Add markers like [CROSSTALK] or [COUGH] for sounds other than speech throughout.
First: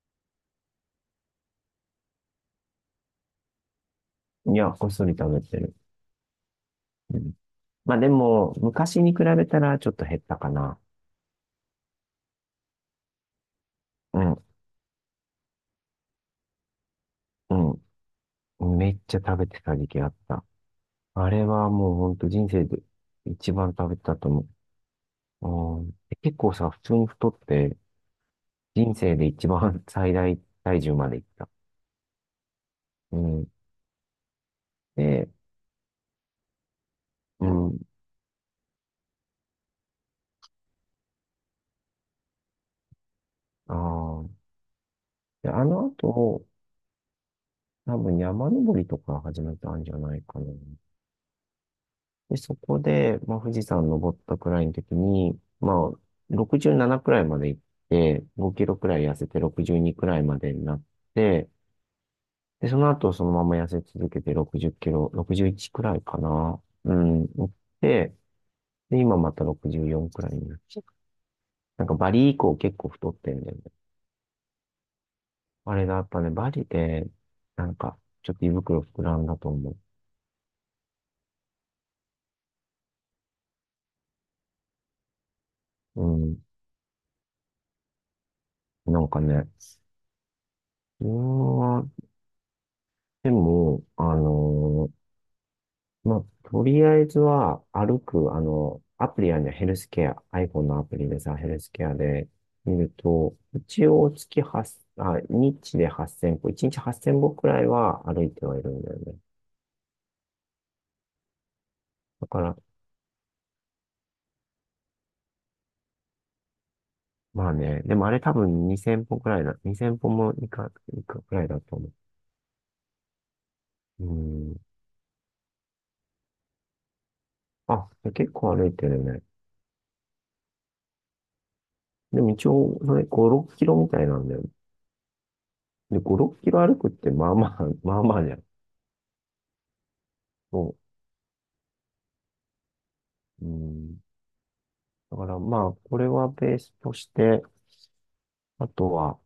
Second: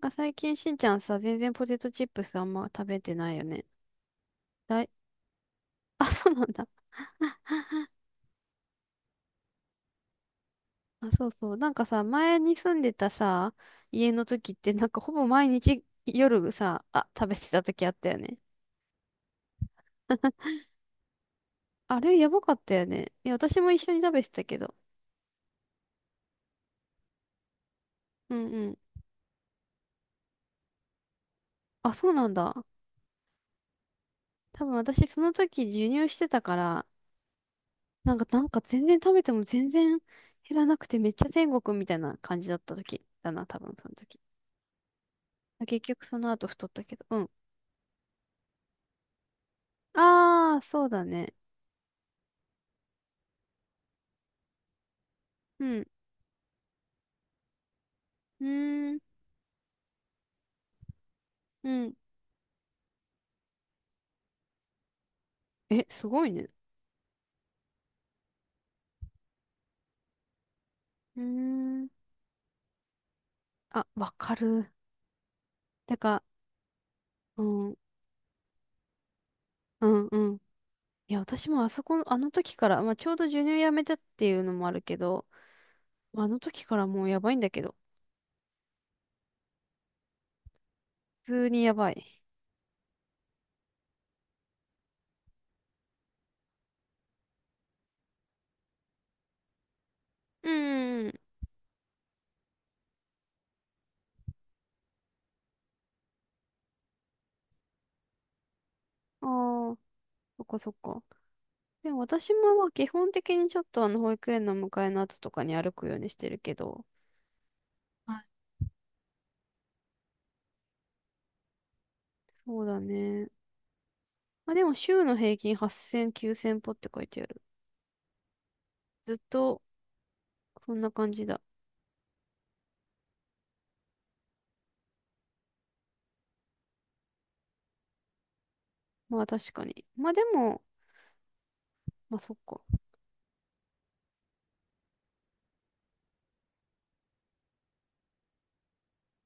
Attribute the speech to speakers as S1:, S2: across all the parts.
S1: 最近しんちゃんさ、全然ポテトチップスあんま食べてないよね。
S2: いや、
S1: だ
S2: こ
S1: い、
S2: っそり食べてる。
S1: [LAUGHS] あ、そうなんだ。
S2: うん、まあでも、昔に比べたらちょっと減ったかな。
S1: あ、そうそう。なんかさ、前に住んでたさ、家
S2: う
S1: の
S2: ん、
S1: 時って、なんかほぼ毎日夜さ、あ、食べてた時あったよね。
S2: うん。めっちゃ食べてた時期あった。
S1: [LAUGHS]
S2: あれはもう
S1: あ
S2: ほん
S1: れ、
S2: と
S1: やば
S2: 人
S1: かっ
S2: 生
S1: た
S2: で
S1: よね。いや、
S2: 一
S1: 私
S2: 番
S1: も一
S2: 食
S1: 緒
S2: べ
S1: に
S2: て
S1: 食
S2: た
S1: べ
S2: と
S1: てた
S2: 思
S1: けど。
S2: う。うん、結構さ、普通に太って、
S1: うんうん。
S2: 人生で一番 [LAUGHS] 最大体重までいった。
S1: あ、そうなんだ。
S2: うん。
S1: 多分私そ
S2: で、
S1: の時授乳してたから、
S2: うん。
S1: なんか全然食べても全然減らなくてめっちゃ天国みたいな感じだった時だな、多分
S2: あ
S1: その時。
S2: あ。で、あ
S1: 結
S2: の
S1: 局その後
S2: 後、
S1: 太ったけど。うん。
S2: 多分山登りとか始めたんじゃないかな。
S1: ああ、そうだね。
S2: で、そこで、まあ、富士山登ったくらいの時に、
S1: うん。
S2: まあ、67くじゅうななくらいまで行って、
S1: う
S2: 5キロく
S1: ーん。
S2: らい痩せて62くじゅうにくらいまでになって、
S1: うん。
S2: で、その後そのまま痩せ続けて60キロ、61く
S1: え、
S2: じゅういちくらい
S1: す
S2: か
S1: ごいね。
S2: な。うん、行って、で、今また64くじゅうよんくらいになって。
S1: うー
S2: な
S1: ん。
S2: んかバリ以降結構太ってんだよね。
S1: あ、わかる。
S2: あれだ、
S1: て
S2: やっぱ
S1: か、
S2: ね、バリで、
S1: う
S2: なん
S1: ん。
S2: か、ちょっと胃袋膨らんだと思う。
S1: うん、うん。いや、私もあそこの、あの時から、まあ、ちょうど授乳やめたっていうのもあるけど、
S2: う
S1: まあ、あ
S2: ん、
S1: の時からもうやばいんだけど、
S2: なんかね、う
S1: 普通にや
S2: ー
S1: ば
S2: ん
S1: い。
S2: でも、ーまあ、とりあえずは歩く、あの、アプリやね、ヘルスケア、
S1: う
S2: iPhone のアプ
S1: んう
S2: リで
S1: ん
S2: さ、ヘルスケアで見ると、一応月8、あ、日で8000歩、1日8000歩くらいは歩いてはいるんだよね。
S1: うん。ああ、そっかそっか。でも
S2: だ
S1: 私
S2: か
S1: も
S2: ら、
S1: まあ基本的にちょっとあの保育園の迎えの後とかに歩くようにしてるけど、
S2: まあね、でもあ
S1: は
S2: れ
S1: い、
S2: 多分2000歩くらいだ、2000歩もいくくらいだと思
S1: そうだね。
S2: う。う
S1: まあ
S2: ん。
S1: でも週の平均8000、9000歩って書いてある。
S2: あ、結構歩いてる
S1: ずっ
S2: ね。
S1: とそんな感じだ。
S2: でも一応、それ5、6キロみたいなんだよ。で、5、6キロ歩くってまあまあ、まあまあじゃん。
S1: まあ確かに。まあでも、
S2: そ
S1: まあそっか。
S2: う。うん。だからまあ、これはベースとして、あとは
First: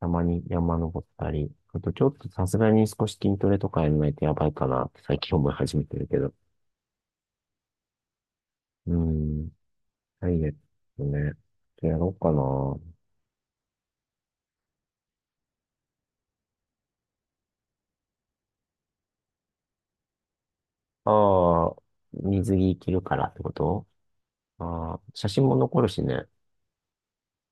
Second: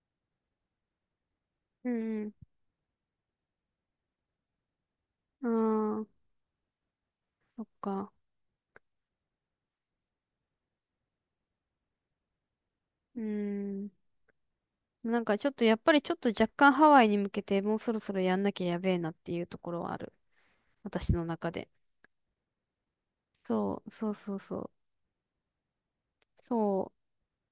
S2: たまに山登ったり、あ
S1: う
S2: とちょっと
S1: ん
S2: さすがに少し筋トレとかやらないとやばいかなって最近
S1: う
S2: 思い始めて
S1: ん。あ
S2: るけ
S1: あ、
S2: ど。
S1: そっか。
S2: うーん、ダイエットね。やろうかな。
S1: うーん。ちょっとやっぱりちょっと若干ハワイに向けてもうそろそろやんなきゃやべえなっていうところはある。私の中
S2: あ
S1: で。
S2: あ、水着着るからってこ
S1: そ
S2: と？
S1: う、そうそうそう。
S2: ああ、写真も残るしね。
S1: そう。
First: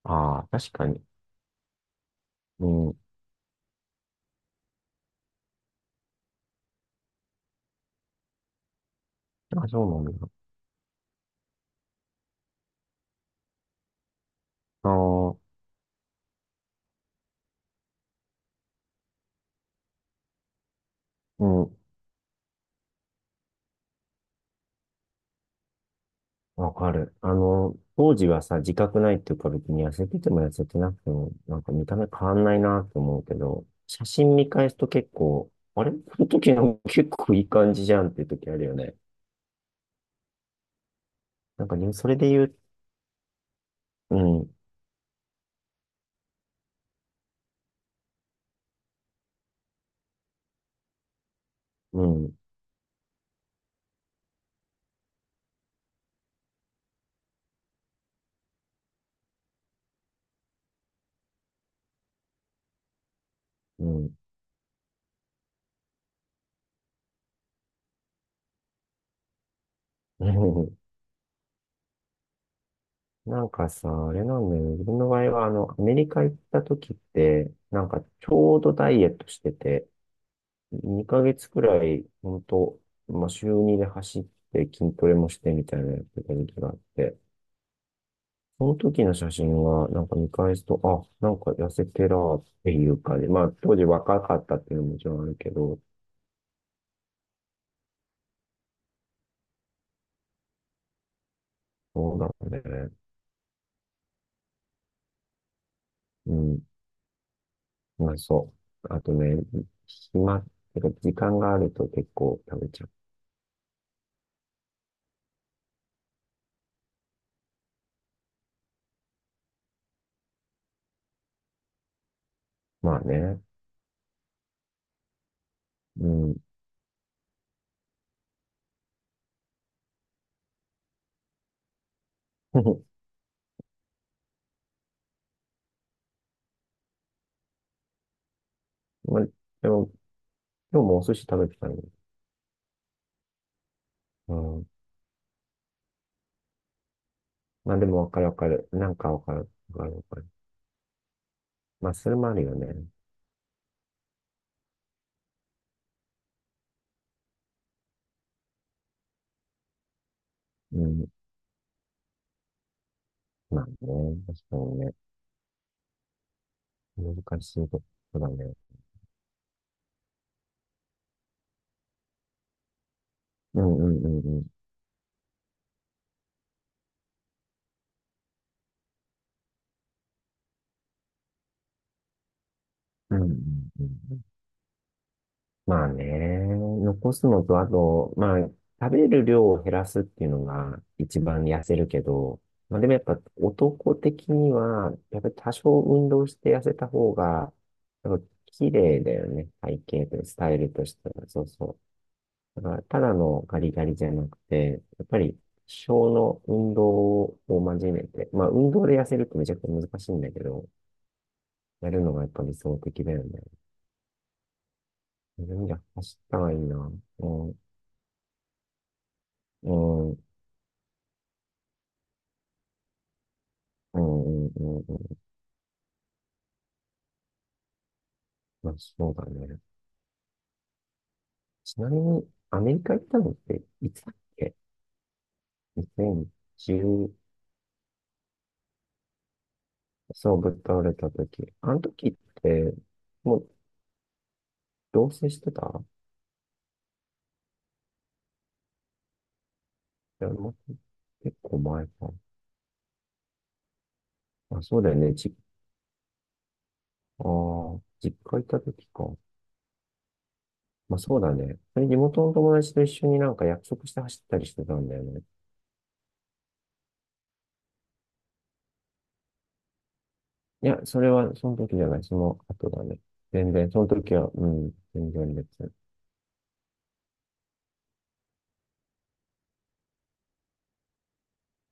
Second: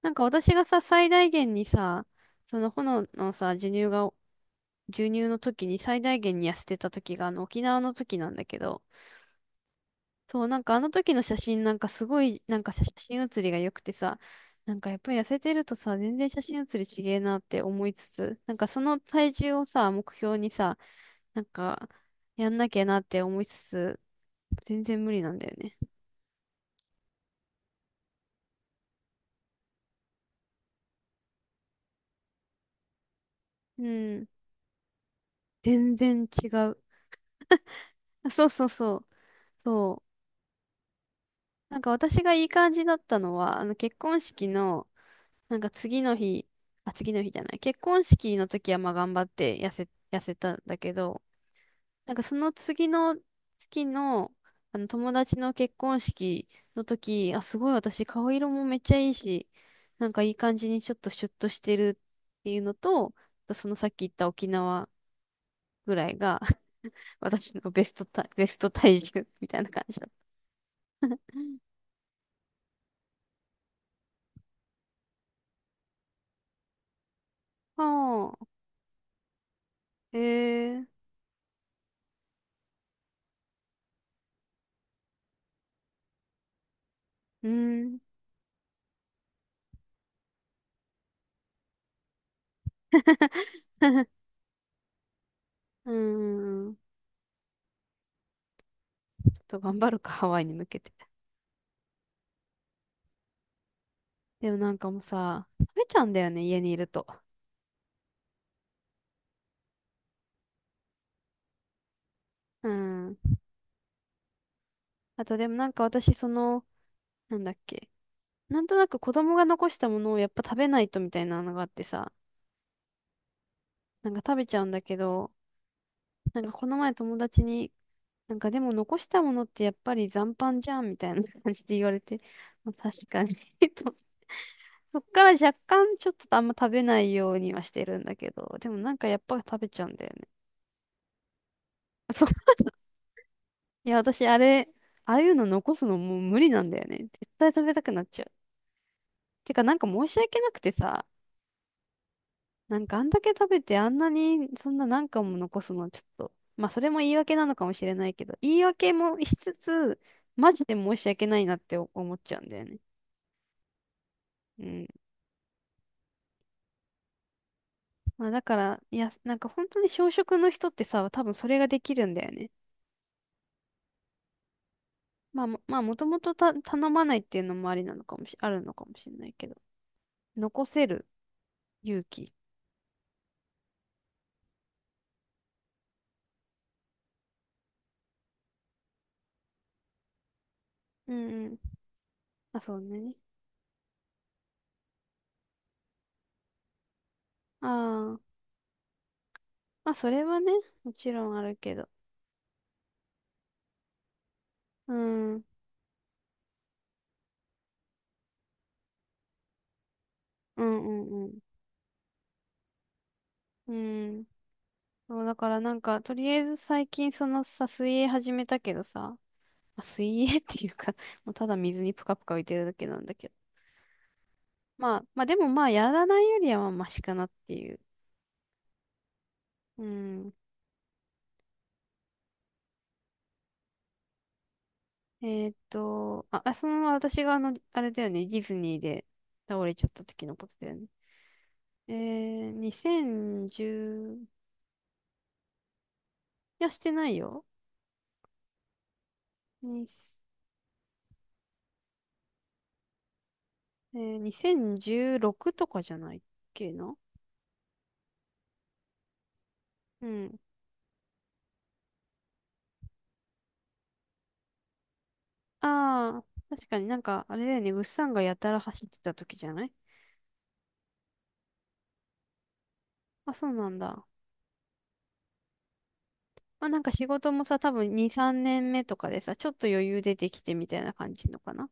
S1: なんか
S2: ああ、
S1: 私が
S2: 確
S1: さ、
S2: かに。
S1: 最大限にさ、そ
S2: う
S1: の
S2: ん、
S1: 炎のさ、授乳が、授乳の時に最大限に痩せてた時があの沖縄の時なんだけど、
S2: あ、そうなんだ。
S1: そう、なんかあの時の写真なんかすごい、なんか写真写りが良くてさ、なん
S2: あ
S1: かやっぱり痩せ
S2: あ、
S1: てるとさ、全然写真写りちげえなって思いつつ、なんかその体重をさ、目標にさ、な
S2: う
S1: ん
S2: ん。
S1: かやんなきゃなって思いつつ、全然無理なんだよね。
S2: わかる。あの、当時はさ、自覚ないっていうか別に痩せてても痩せてなくても、なんか見た目変わんないなって思うけど、
S1: う
S2: 写
S1: ん。
S2: 真見返すと結構、あれ
S1: 全
S2: こ
S1: 然
S2: の
S1: 違
S2: 時
S1: う。
S2: の結構いい感じじゃんっていう
S1: あ、そう
S2: 時ある
S1: そう
S2: よね。
S1: そう。そう。
S2: なんか
S1: なんか
S2: ね、それ
S1: 私
S2: で
S1: がい
S2: 言
S1: い
S2: う、
S1: 感じだったのは、あの結
S2: う
S1: 婚式
S2: ん、
S1: の、なんか次の日、あ、次の日じゃない。結婚式の時はまあ頑張って痩せたんだけど、
S2: う
S1: なんかそ
S2: ん、
S1: の次の月の、あの友達の結婚式の時、あ、すごい私顔色もめっちゃいいし、なんかいい感じにちょっとシュッとしてるっていうのと、あとその
S2: う
S1: さっき言っ
S2: ん、
S1: た沖縄ぐらいが [LAUGHS] 私のベスト体重みたいな感じだっ
S2: [LAUGHS] うん。なんかさ、あれなんだよね。自分の場合は、あの、アメリカ行った時って、
S1: た。
S2: なんかち
S1: はあ、
S2: ょうどダイエットしてて、
S1: へえ、
S2: 2ヶ月くらい、ほんと、まあ、週2で走って筋トレもしてみたいなやってた時期があって、
S1: うん、
S2: その時の写真は、なんか見返すと、あ、なんか痩せてらーっていうかじまあ当時若かったっていうのももちろんあるけど、
S1: うん、ちょっと頑張るか、ハワイに向けて。
S2: そうだね。
S1: でもなんかもうさ、食べちゃうんだよ
S2: う
S1: ね、家
S2: ん、
S1: にいると。
S2: まあそう。あとね、暇っていうか時間があると結構食
S1: う
S2: べちゃう。
S1: ん。あとでもなんか私その、なんだっけ。なんとなく子供が残したものをやっぱ食べないとみたいなのがあってさ、
S2: まあね。
S1: なんか食べちゃうんだけど、
S2: うん。
S1: なんかこの前友達に、なんかでも残したものってやっぱり残飯じゃんみたいな [LAUGHS] 感じで言われて、まあ、
S2: [LAUGHS]
S1: 確かに [LAUGHS] と、そっから若干ちょっとあんま食べないようにはしてるんだけど、でもなんかやっ
S2: まあ、
S1: ぱ食
S2: で
S1: べちゃう
S2: も、
S1: んだよね。
S2: 今日もお寿司食べてたの。
S1: [LAUGHS] そう、[LAUGHS] いや私
S2: う
S1: あ
S2: ん。
S1: れ、ああいうの残すのもう無理なんだよね。絶対食
S2: ま
S1: べ
S2: あ
S1: た
S2: で
S1: く
S2: も
S1: なっ
S2: わか
S1: ちゃ
S2: る
S1: う。
S2: わかる。なんかわかる。
S1: てかなん
S2: わか
S1: か
S2: るわ
S1: 申
S2: か
S1: し
S2: る。
S1: 訳なくてさ、
S2: まあそれもあるよ
S1: な
S2: ね。
S1: んかあんだけ食べてあんなにそんな何貫も残すのちょっと、まあそれも言い訳なのかもしれないけど、言い訳もしつつ、マジで
S2: う
S1: 申し
S2: ん。
S1: 訳ないなって思っちゃうんだよね。
S2: まあね、確か
S1: う
S2: に
S1: ん。
S2: ね。難しいとこ
S1: ま
S2: だ
S1: あだ
S2: ね。
S1: から、いや、なんか本当に小食の人ってさ、多分それができるんだよね。
S2: うんうんうんうん。
S1: まあもともとた頼まないっていうのもありなのかもし、あるのかもしれないけど。残せる勇気。
S2: うんうんうん、まあね、残すのと、あと、まあ、食べる量を減らすっていうのが
S1: う
S2: 一番
S1: んうん。
S2: 痩せるけど、
S1: あ、そ
S2: ま
S1: う
S2: あでもやっ
S1: ね。
S2: ぱ男的には、やっぱり多少運動して痩せた方が、
S1: あ
S2: やっ
S1: あ。
S2: ぱ綺麗だよね。体
S1: まあそ
S2: 型
S1: れ
S2: とス
S1: は
S2: タ
S1: ね、
S2: イルと
S1: も
S2: して
S1: ち
S2: は。
S1: ろんあ
S2: そう
S1: るけ
S2: そ
S1: ど。
S2: う。だからただのガリガリじゃなくて、
S1: う
S2: やっぱ
S1: ん。う
S2: り
S1: ん
S2: 小の運動を真面目で、まあ運動で痩せるってめちゃくちゃ難しいんだけ
S1: う
S2: ど、
S1: んうん。
S2: やるのがやっぱ理想的だよね。
S1: うん。そう、だから
S2: い
S1: なん
S2: や、
S1: か、と
S2: 走っ
S1: りあ
S2: た
S1: え
S2: ら
S1: ず
S2: いいな。
S1: 最近そ
S2: う
S1: の
S2: ん、
S1: さ、水泳始めたけどさ、ま
S2: う
S1: あ、
S2: ん、う
S1: 水
S2: ん、
S1: 泳っていうか [LAUGHS] もうただ水にぷかぷか浮いてるだけなんだけど。
S2: うん、うん。う
S1: まあ、
S2: ん、
S1: まあでもまあ、やらないよりはまあ、マシかなっていう。
S2: まあ、そうだね。
S1: うん。
S2: ちなみに、アメリカ行ったのって、いつだっけ
S1: あ、あそのまま
S2: ?2010、
S1: 私があの、あれだよね、ディズニーで倒れちゃった時
S2: そ
S1: の
S2: う、
S1: こ
S2: ぶっ
S1: とだよ
S2: 倒
S1: ね。
S2: れた時。あの
S1: え
S2: 時っ
S1: ー、
S2: て、もう、
S1: 2010、
S2: 同棲してた？
S1: いや、してないよ。に、
S2: いや、もう結構前か。
S1: えー、
S2: あ、そうだよね。
S1: 2016とかじゃないっけな。
S2: ああ、実家行った時か。
S1: うん。
S2: まあ、そうだね。それ地元の友達と一緒になんか約束して走ったりしてたんだよね。
S1: ああ、確かになんか、あれだよね、ぐっさんがやたら走ってた時じゃない。
S2: いや、それはその時じゃない、その後だね。
S1: あ、そう
S2: 全
S1: な
S2: 然、
S1: ん
S2: その
S1: だ。
S2: 時は、うん、全然別。
S1: まあなんか仕事もさ、多分2、3年目とかでさ、ちょっと余裕出てきてみたいな感じのかな。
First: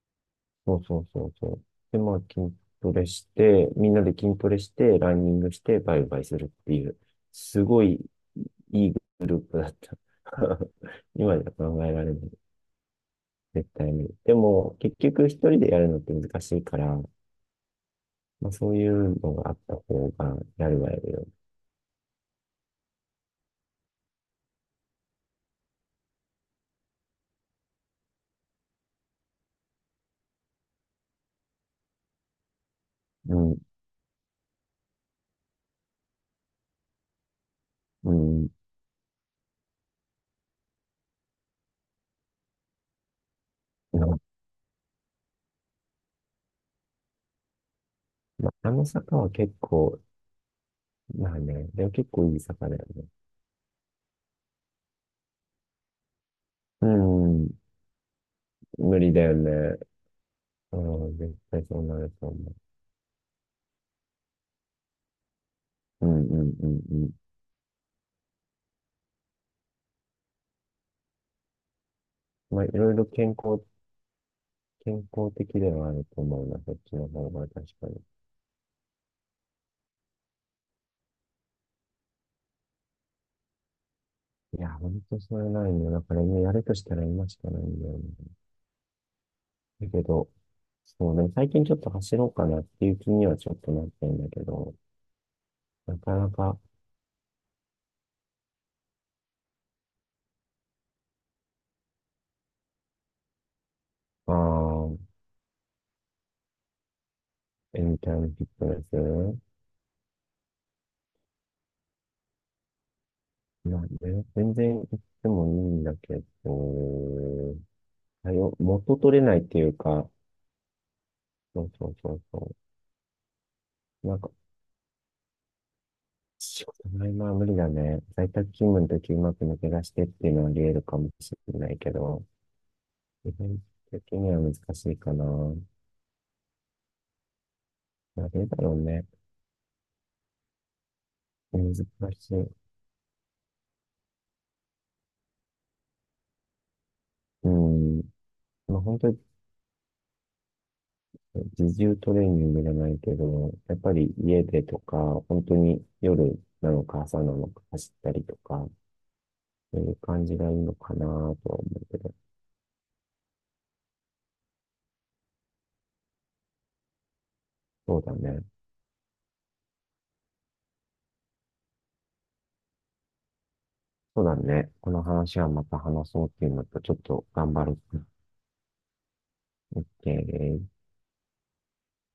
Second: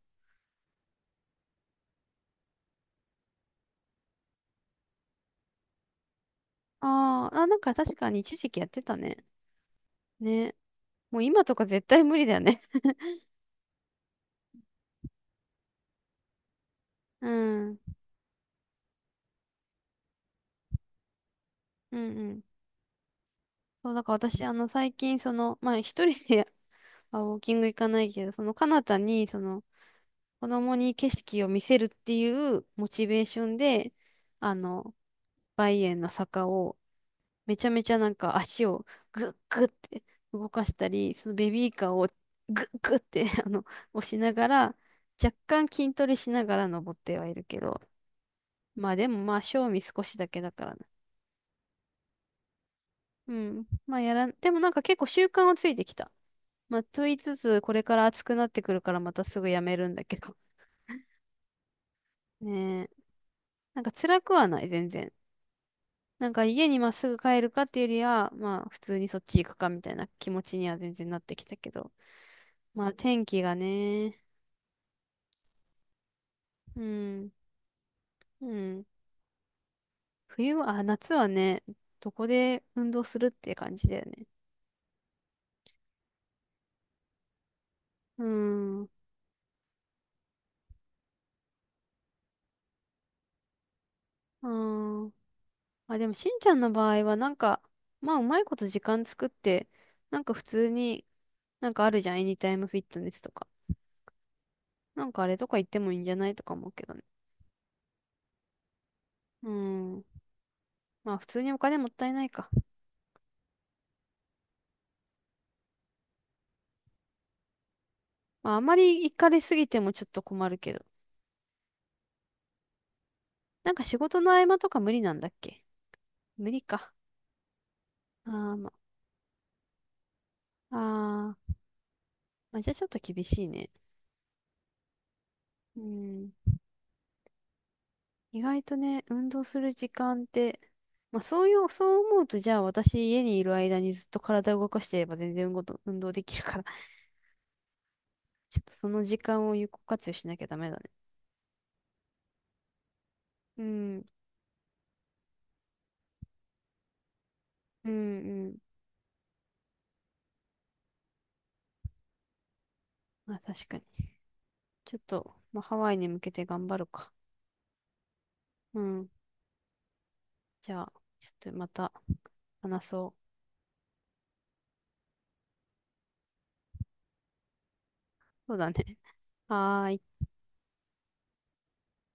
S2: そうそうそうそう。で、まあ、筋トレして、みんなで筋トレして、ランニングして、バイバイするっていう、
S1: あーあ、なん
S2: す
S1: か
S2: ご
S1: 確
S2: い
S1: かに一時期やって
S2: いい
S1: たね。
S2: グループだった。
S1: ね。
S2: [LAUGHS]
S1: もう
S2: 今
S1: 今
S2: じゃ
S1: とか
S2: 考
S1: 絶
S2: え
S1: 対
S2: られな
S1: 無理
S2: い、
S1: だよね。
S2: 絶対に。でも、結局一人でやるのって難しいから、
S1: [LAUGHS] うん。
S2: まあ、そういうのがあった方が、やるはやるよ。
S1: うんうん。そう、だから私、あの、最近、その、まあ一人で [LAUGHS] あ、ウォーキング行かないけど、その、彼方に、その、子供に景色を見せるっていうモチベー
S2: う
S1: ション
S2: ん、
S1: で、あの、バイエンの坂をめちゃめちゃな
S2: う
S1: んか
S2: ん。
S1: 足をグッグッって動かしたり、そのベビーカーをグッグッって [LAUGHS] あの、押し
S2: ま
S1: ながら、若干筋トレしながら登ってはいるけど、
S2: あ、あの
S1: まあで
S2: 坂
S1: も
S2: は
S1: まあ
S2: 結
S1: 賞味
S2: 構、
S1: 少しだけだからね。
S2: まあね、でも結構いい坂だよね。
S1: うん。まあやらん、でもなんか結構習慣はついてきた。まあ
S2: う
S1: と言いつ
S2: ん、
S1: つ、これから暑くなってくるか
S2: 無
S1: ら
S2: 理
S1: ま
S2: だ
S1: た
S2: よ
S1: すぐやめ
S2: ね。
S1: るんだけど。
S2: うん、絶対そうなると思
S1: ねえ。なんか辛くはない、全然。
S2: う。うん、
S1: なんか
S2: うん、
S1: 家
S2: う
S1: に
S2: ん、
S1: まっ
S2: う
S1: す
S2: ん。
S1: ぐ帰るかっていうよりは、まあ普通にそっち行くかみたいな気持ちには全然なってきたけど。
S2: まあ、い
S1: ま
S2: ろ
S1: あ
S2: いろ
S1: 天気がね、
S2: 健康的ではあると思うな、そっ
S1: う
S2: ちの方
S1: ん、
S2: が確かに。
S1: うん。冬は、あ、夏はね、どこで運動するっていう感じだよね。
S2: いや、ほんとそれないんだよ。だから今やるとしたら今しかないんだよね。
S1: うん、う
S2: だけど、そうね、最近ちょっと走ろうかなっていう気にはちょっとなってんだけど、
S1: ん。あ、
S2: な
S1: でも
S2: か
S1: し
S2: な
S1: んちゃ
S2: か、
S1: んの場合はなんか、まあうまいこと時間作って、なんか普通に、なんかあるじゃん、エニタイムフィットネスとか。
S2: ああ、
S1: なんかあれとか行ってもいいんじゃないとか思うけどね。
S2: エニタイムフィットネス。
S1: うん。まあ普通にお金もったいないか。
S2: いや、ね、全然行ってもいいんだけど、は
S1: ま
S2: よ
S1: あ、あま
S2: 元
S1: り行
S2: 取れ
S1: か
S2: ない
S1: れ
S2: っ
S1: す
S2: てい
S1: ぎ
S2: う
S1: てもちょっ
S2: か、
S1: と困るけど。
S2: そうそうそうそ
S1: なんか仕
S2: う。な
S1: 事
S2: んか、
S1: の合間とか無理なんだっけ、無理
S2: 仕事
S1: か。
S2: の合間は無理だね。在
S1: あ
S2: 宅
S1: ーま
S2: 勤務の時うまく抜け出してっていうのはあり得るかもし
S1: あ、あー
S2: れないけど、
S1: まあ、じゃあちょっと厳
S2: 基
S1: しい
S2: 本
S1: ね。
S2: 的には難しいかな。な
S1: うん。
S2: あ、
S1: 意
S2: どだ
S1: 外
S2: ろ
S1: と
S2: う
S1: ね、
S2: ね。
S1: 運動する時間って、まあそういう、
S2: 難
S1: そう思う
S2: し
S1: と、じ
S2: い。
S1: ゃあ私家にいる間にずっと体を動かしてれば全然運動と、運動できるから [LAUGHS]
S2: うん。
S1: ちょっと
S2: まあ、
S1: そ
S2: 本
S1: の
S2: 当
S1: 時
S2: に
S1: 間を有効活用しなきゃダメだね。
S2: 自重トレーニングじゃないけど、
S1: う
S2: やっぱ
S1: ん、
S2: り家でとか、本当に夜なのか朝なのか
S1: う
S2: 走
S1: ん、
S2: ったりと
S1: うん。
S2: か、そういう感じがいいのかなとは思うけど、
S1: まあ確かに。ちょっと、まあハワイに向けて頑張るか。
S2: そうだね。
S1: うん。じゃあ、ちょっとまた話そう。
S2: そうだね。この話はまた話そうっていうのと、ちょっと頑張る。
S1: そうだね。はーい。
S2: OK です。